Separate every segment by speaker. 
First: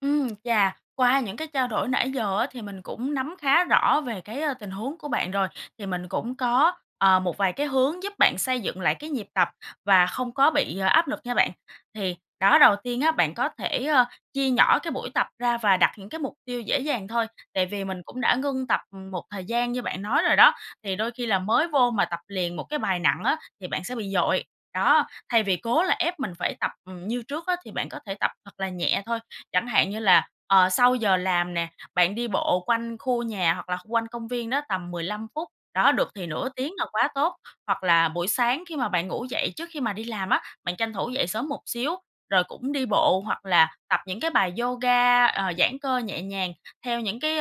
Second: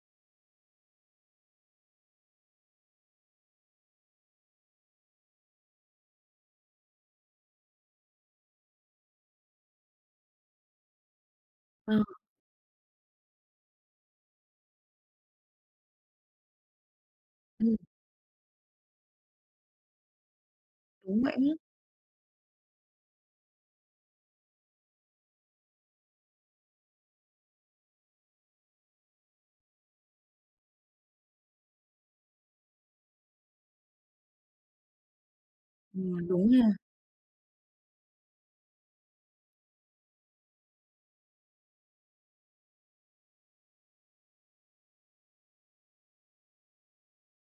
Speaker 1: Ừm. Chà! Qua những cái trao đổi nãy giờ á, thì mình cũng nắm khá rõ về cái tình huống của bạn rồi, thì mình cũng có, ờ, một vài cái hướng giúp bạn xây dựng lại cái nhịp tập và không có bị áp lực nha bạn.
Speaker 2: Ờ.
Speaker 1: Thì đó, đầu tiên á, bạn có thể, ơ, chia nhỏ cái buổi tập ra và đặt những cái mục tiêu dễ dàng thôi. Tại
Speaker 2: Ừm.
Speaker 1: vì mình cũng đã ngưng tập, ừm, một thời gian như bạn nói rồi đó, thì đôi
Speaker 2: Đúng
Speaker 1: khi
Speaker 2: vậy
Speaker 1: là
Speaker 2: nhá.
Speaker 1: mới vô mà tập liền một cái bài nặng á, thì bạn sẽ bị dội. Đó, thay vì cố là ép mình phải tập, ừm, như trước á, thì bạn có thể tập thật là nhẹ thôi. Chẳng hạn như là, ờ, sau giờ làm nè, bạn đi bộ quanh khu nhà hoặc là kh quanh công viên đó tầm 15 phút, đó, được thì
Speaker 2: Ừm,
Speaker 1: nửa
Speaker 2: đúng ha.
Speaker 1: tiếng là quá tốt. Hoặc là buổi sáng khi mà bạn ngủ dậy trước khi mà đi làm á, bạn tranh thủ dậy sớm một xíu rồi cũng đi bộ hoặc là tập những cái bài yoga, ờ, giãn cơ nhẹ nhàng theo những cái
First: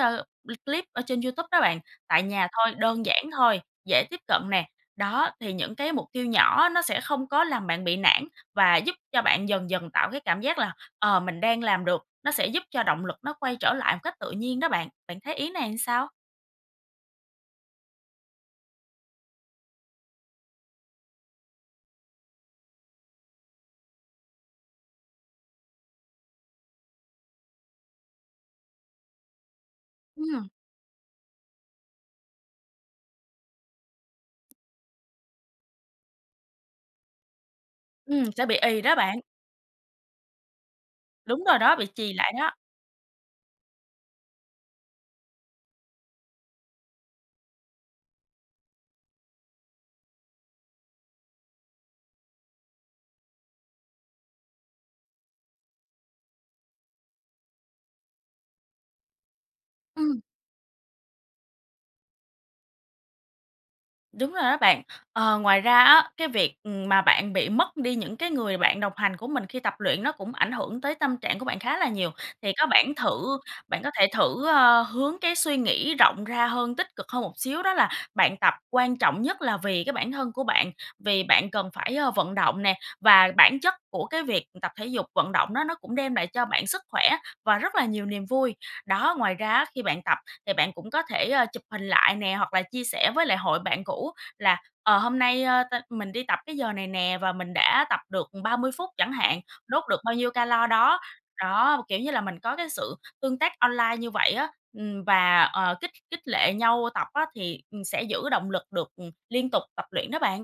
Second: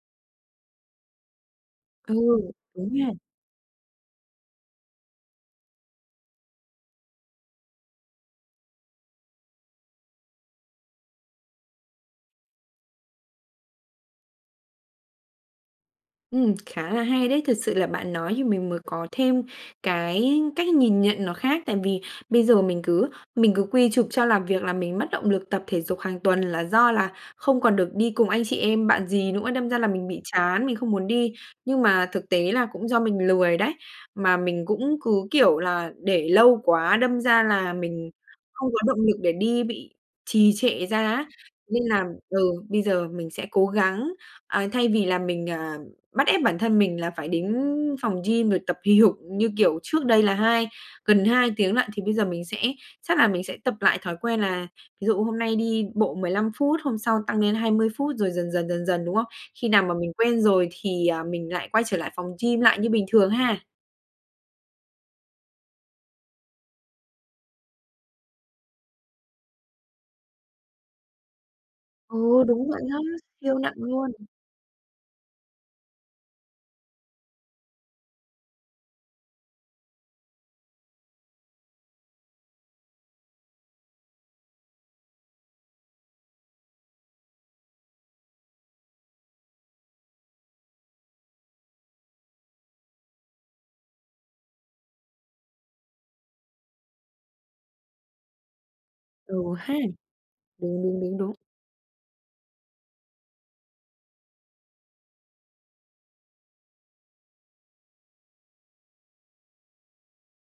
Speaker 1: l clip ở trên YouTube đó bạn,
Speaker 2: Ừ,
Speaker 1: tại nhà thôi,
Speaker 2: đúng
Speaker 1: đơn
Speaker 2: nha.
Speaker 1: giản thôi, dễ tiếp cận nè. Đó, thì những cái mục tiêu nhỏ nó sẽ không có làm bạn bị nản và giúp cho bạn dần dần tạo cái cảm giác là, ờ, mình đang làm được, nó sẽ giúp cho động lực nó quay trở lại một cách tự nhiên đó bạn. Bạn thấy ý này làm sao?
Speaker 2: Ừm, khá là hay đấy. Thật sự là bạn nói thì mình mới có thêm cái cách nhìn nhận nó khác. Tại vì bây giờ mình cứ mình cứ quy chụp cho làm việc làm mình mất động lực tập thể dục hàng tuần, là do là không còn được đi cùng anh chị em, bạn dì nữa, đâm ra là mình bị
Speaker 1: Ừm.
Speaker 2: chán, mình không muốn đi. Nhưng mà thực tế là cũng do mình lười đấy, mà mình cũng cứ kiểu là để lâu quá, đâm ra là mình
Speaker 1: Ừm, sẽ bị
Speaker 2: không có
Speaker 1: ì đó
Speaker 2: động lực
Speaker 1: bạn.
Speaker 2: để đi, bị trì trệ ra á,
Speaker 1: Đúng rồi đó,
Speaker 2: nên
Speaker 1: bị
Speaker 2: là
Speaker 1: trì lại đó.
Speaker 2: ừ, bây giờ mình sẽ cố gắng. À, thay vì là mình, à, bắt ép bản thân mình là phải đến phòng gym rồi tập hì hục như kiểu trước đây là hai gần 2 tiếng lận thì bây giờ mình sẽ chắc là mình sẽ tập lại thói quen là ví dụ hôm nay đi bộ 15 phút, hôm sau tăng lên 20 phút rồi dần dần, dần dần, đúng không? Khi nào mà mình
Speaker 1: Ừm.
Speaker 2: quen rồi thì, ờ, mình lại quay trở lại phòng gym lại như bình thường ha.
Speaker 1: Đúng rồi đó bạn. Ờ, ngoài ra á, cái việc, ừm, mà bạn bị mất đi những cái người bạn đồng hành của mình khi tập luyện nó cũng ảnh hưởng tới tâm trạng của bạn khá là nhiều.
Speaker 2: Ừ,
Speaker 1: Thì có
Speaker 2: đúng vậy
Speaker 1: bản
Speaker 2: đó,
Speaker 1: thử
Speaker 2: siêu nặng
Speaker 1: bạn có thể
Speaker 2: luôn.
Speaker 1: thử, ơ, hướng cái suy nghĩ rộng ra hơn, tích cực hơn một xíu. Đó là bạn tập quan trọng nhất là vì cái bản thân của bạn, vì bạn cần phải vận động nè, và bản chất của cái việc tập thể dục, vận động đó nó cũng đem lại cho bạn sức khỏe và rất là nhiều niềm vui. Đó, ngoài ra á, khi bạn tập thì bạn cũng có thể chụp hình lại nè hoặc là chia sẻ với lại hội bạn cũ là, ờ, hôm nay tao mình đi tập cái giờ này nè và mình đã tập được 30 phút chẳng
Speaker 2: Ừ
Speaker 1: hạn,
Speaker 2: ha.
Speaker 1: đốt được bao nhiêu calo
Speaker 2: Đúng, đúng,
Speaker 1: đó.
Speaker 2: đúng, đúng.
Speaker 1: Đó, b kiểu như là mình có cái sự tương tác online như vậy á, ừm, và, ờ, kích kích lệ nhau tập á, thì, ừm, sẽ giữ động lực được, ừm, liên tục tập luyện đó bạn.